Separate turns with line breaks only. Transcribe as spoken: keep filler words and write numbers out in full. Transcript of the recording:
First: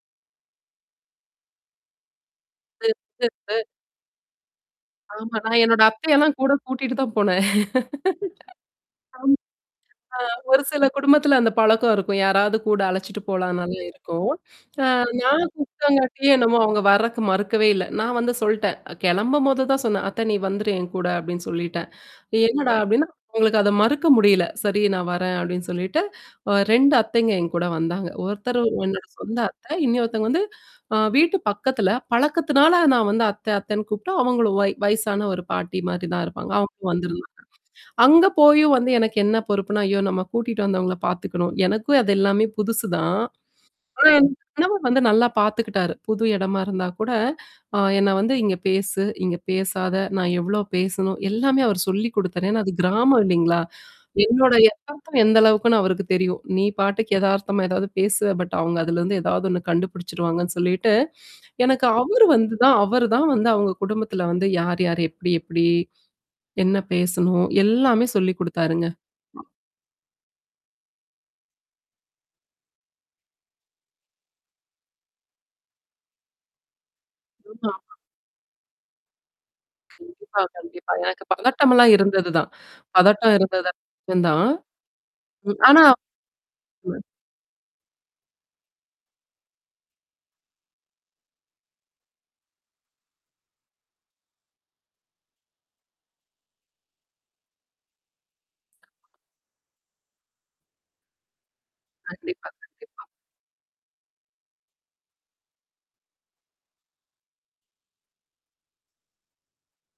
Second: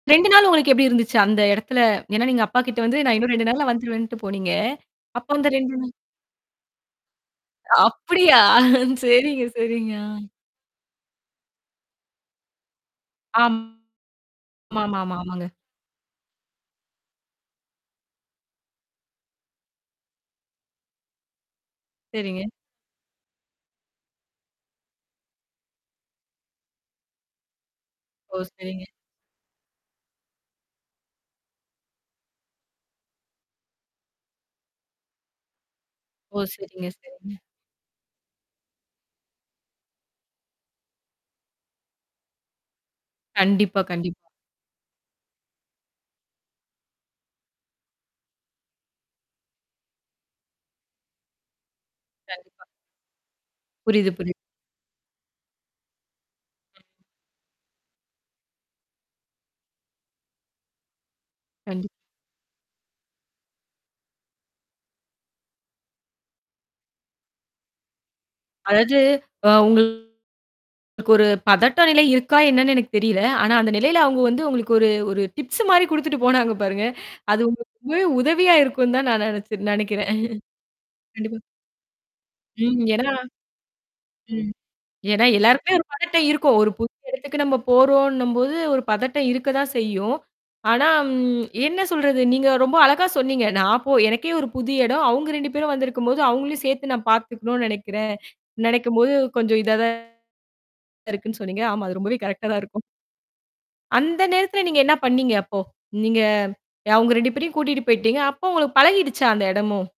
ரெண்டு நாள் உங்களுக்கு எப்படி இருந்துச்சு, அந்த எடத்துல? ஏன்னா நீங்க அப்பா கிட்ட வந்து நா இன்னும் ரெண்டு
[unintelligible]
நாள்ல வந்துருவேன்ட்டு போனீங்க. அப்போ
ஆமா.
அந்த
நா
ரெண்டு
என்னோட
நாள்
அத்தையல்லாம் கூடக் கூட்டிட்டு தான் போனேன்.
அப்படியா?
ஆம்
சரிங்க, சரிங்க. ஆ.
அ ஒரு சில குடும்பத்துல அந்தப் பழக்கம் இருக்கும். யாராவது கூட அழைச்சிட்டு
ஆம்.
போலாம்னல்லாம் இருக்கும்.
ஆமா,
அ
ஆமா,
நா
ஆமாங்க.
கூப்ட்டங்காட்டியோ என்னவோ அவுங்க வரதுக்கு மறுக்கவே இல்ல. நா வந்து சொல்ட்டேன் கெளம்பும்போது தான் சொன்னேன், "அத்தை நீ வந்துரு என் கூட" அப்படீன்னு சொல்லீட்டேன்.
சரிங்க.
"என்னடா?" அப்படீன்னா, அவுங்களுக்கு அத மறுக்க முடியல. "சரி நா வரேன்." அப்படீன்னு சொல்லிட்டு, ஒ ரெண்டு அத்தைங்க என் கூட வந்தாங்க.
ஓ!
ஒருத்தர்
சரிங்க.
என்னோட சொந்த அத்தை. இன்னொருத்தைங்க வந்து அ வீட்டு பக்கத்துல. பழக்கத்துனால நா வந்து அத்தை அத்தைன்னு கூப்பிட்டு, அவங்களும் வய் வயசான ஒரு பாட்டி மாரி தான்
ஓ!
இருப்பாங்க. அவுங்க
சரிங்க,
வந்திருந்தாங்க.
சரிங்க.
அங்க போயும் வந்து எனக்கு என்ன பொறுப்புன்னா, "ஐயோ! நம்ம கூட்டிட்டு வந்தவங்கள பாத்துக்கணும்". எனக்கும் அது எல்லாமே புதுசு தான்.
கண்டிப்பா.
ஆனா
கண்டிப்
என் கணவர் வந்து நல்லா பாத்துக்கிட்டாரு. புது இடமா இருந்தா கூட அ என்ன வந்து, "இங்க பேசு. இங்க பேசாத." நா எவ்வளோ பேசணும்? எல்லாமே அவரு சொல்லிக் குடுத்தாரு. ஏன்னா
கண்டிப்பா.
அது கிராமம் இல்லீங்களா?
புரியுது, புரியுது.
என்னோட எதார்த்தம் எந்த அளவுக்குன்னு அவருக்குத் தெரியும். நீ பாட்டுக்கு எதார்த்தமா எதாவது பேசுவ. பட் அவுங்க அதுலருந்து எதாவது ஒண்ணு கண்டுபுடிச்சுடுவாங்கன்னு சொல்லீட்டு, எனக்கு
கண்டிப்
அவரு வந்து தான் அவரு தான் வந்து அவங்க குடும்பத்துல வந்து, "யார் யார், எப்படி எப்படி, என்ன பேசணும்." எல்லாமே சொல்லிக் குடுத்தாருங்க.
அதாவது அ உங்களுக்கு ஒரு பதட்ட நிலை இருக்கா என்னன்னு எனக்குத் தெரியல. ஆனா அந்த நிலையில அவங்க வந்து உங்களுக்கு ஒரு ஒரு டிப்ஸு மாரி குடுத்துட்டு போனாங்க பாருங்க. அது
[unintelligible]
உங்களுக்கு
ஆமா.
ரொம்பவே உதவியா இருக்கும்ன்னு தான் நா நெனைச்சு நெனைக்கிறேன்.
கண்டிப்பா, கண்டிப்பா. எனக்குப்
கண்டிப்பா.
பதட்டமல்லாம் இருந்தது தான்.
ம். ஏன்னா
பதட்டம் இருந்தது தான்.
ம். ஏன்னா
[unintelligible]
எல்லாருக்குமே
ஆனா
ஒரு பதட்டம் இருக்கும். ஒரு
ஆமா.
புதிய இடத்துக்கு நம்ப போறோம்ன்னும்போது ஒரு பதட்டம் இருக்கதான் செய்யும். ஆனா ம் என்ன சொல்றது? நீங்க ரொம்ப அழகா சொன்னீங்க. நா போ எனக்கே ஒரு புது இடம். அவுங்க ரெண்டு பேரும் வந்திருக்கும்போது, அவங்களையும் சேர்த்து நா பாத்துக்கணும்ன்னு நெனைக்கிறேன். நெனைக்கும்போது கொஞ்சம் இதா தான் இருக்குன்னு சொன்னீங்க. ஆமா, அது ரொம்பவே கரெக்டா
கண்டிப்பா,
தான் இருக்கும்.
கண்டிப்பா.
இந்த நேரத்துல நீங்க என்ன பண்ணீங்க அப்போ? நீங்க அவுங்க ரெண்டு பேரையும் கூட்டிட்டு போயிட்டீங்க. அப்போ உங்களுக்குப் பழகிடுச்சா அந்த இடமும்?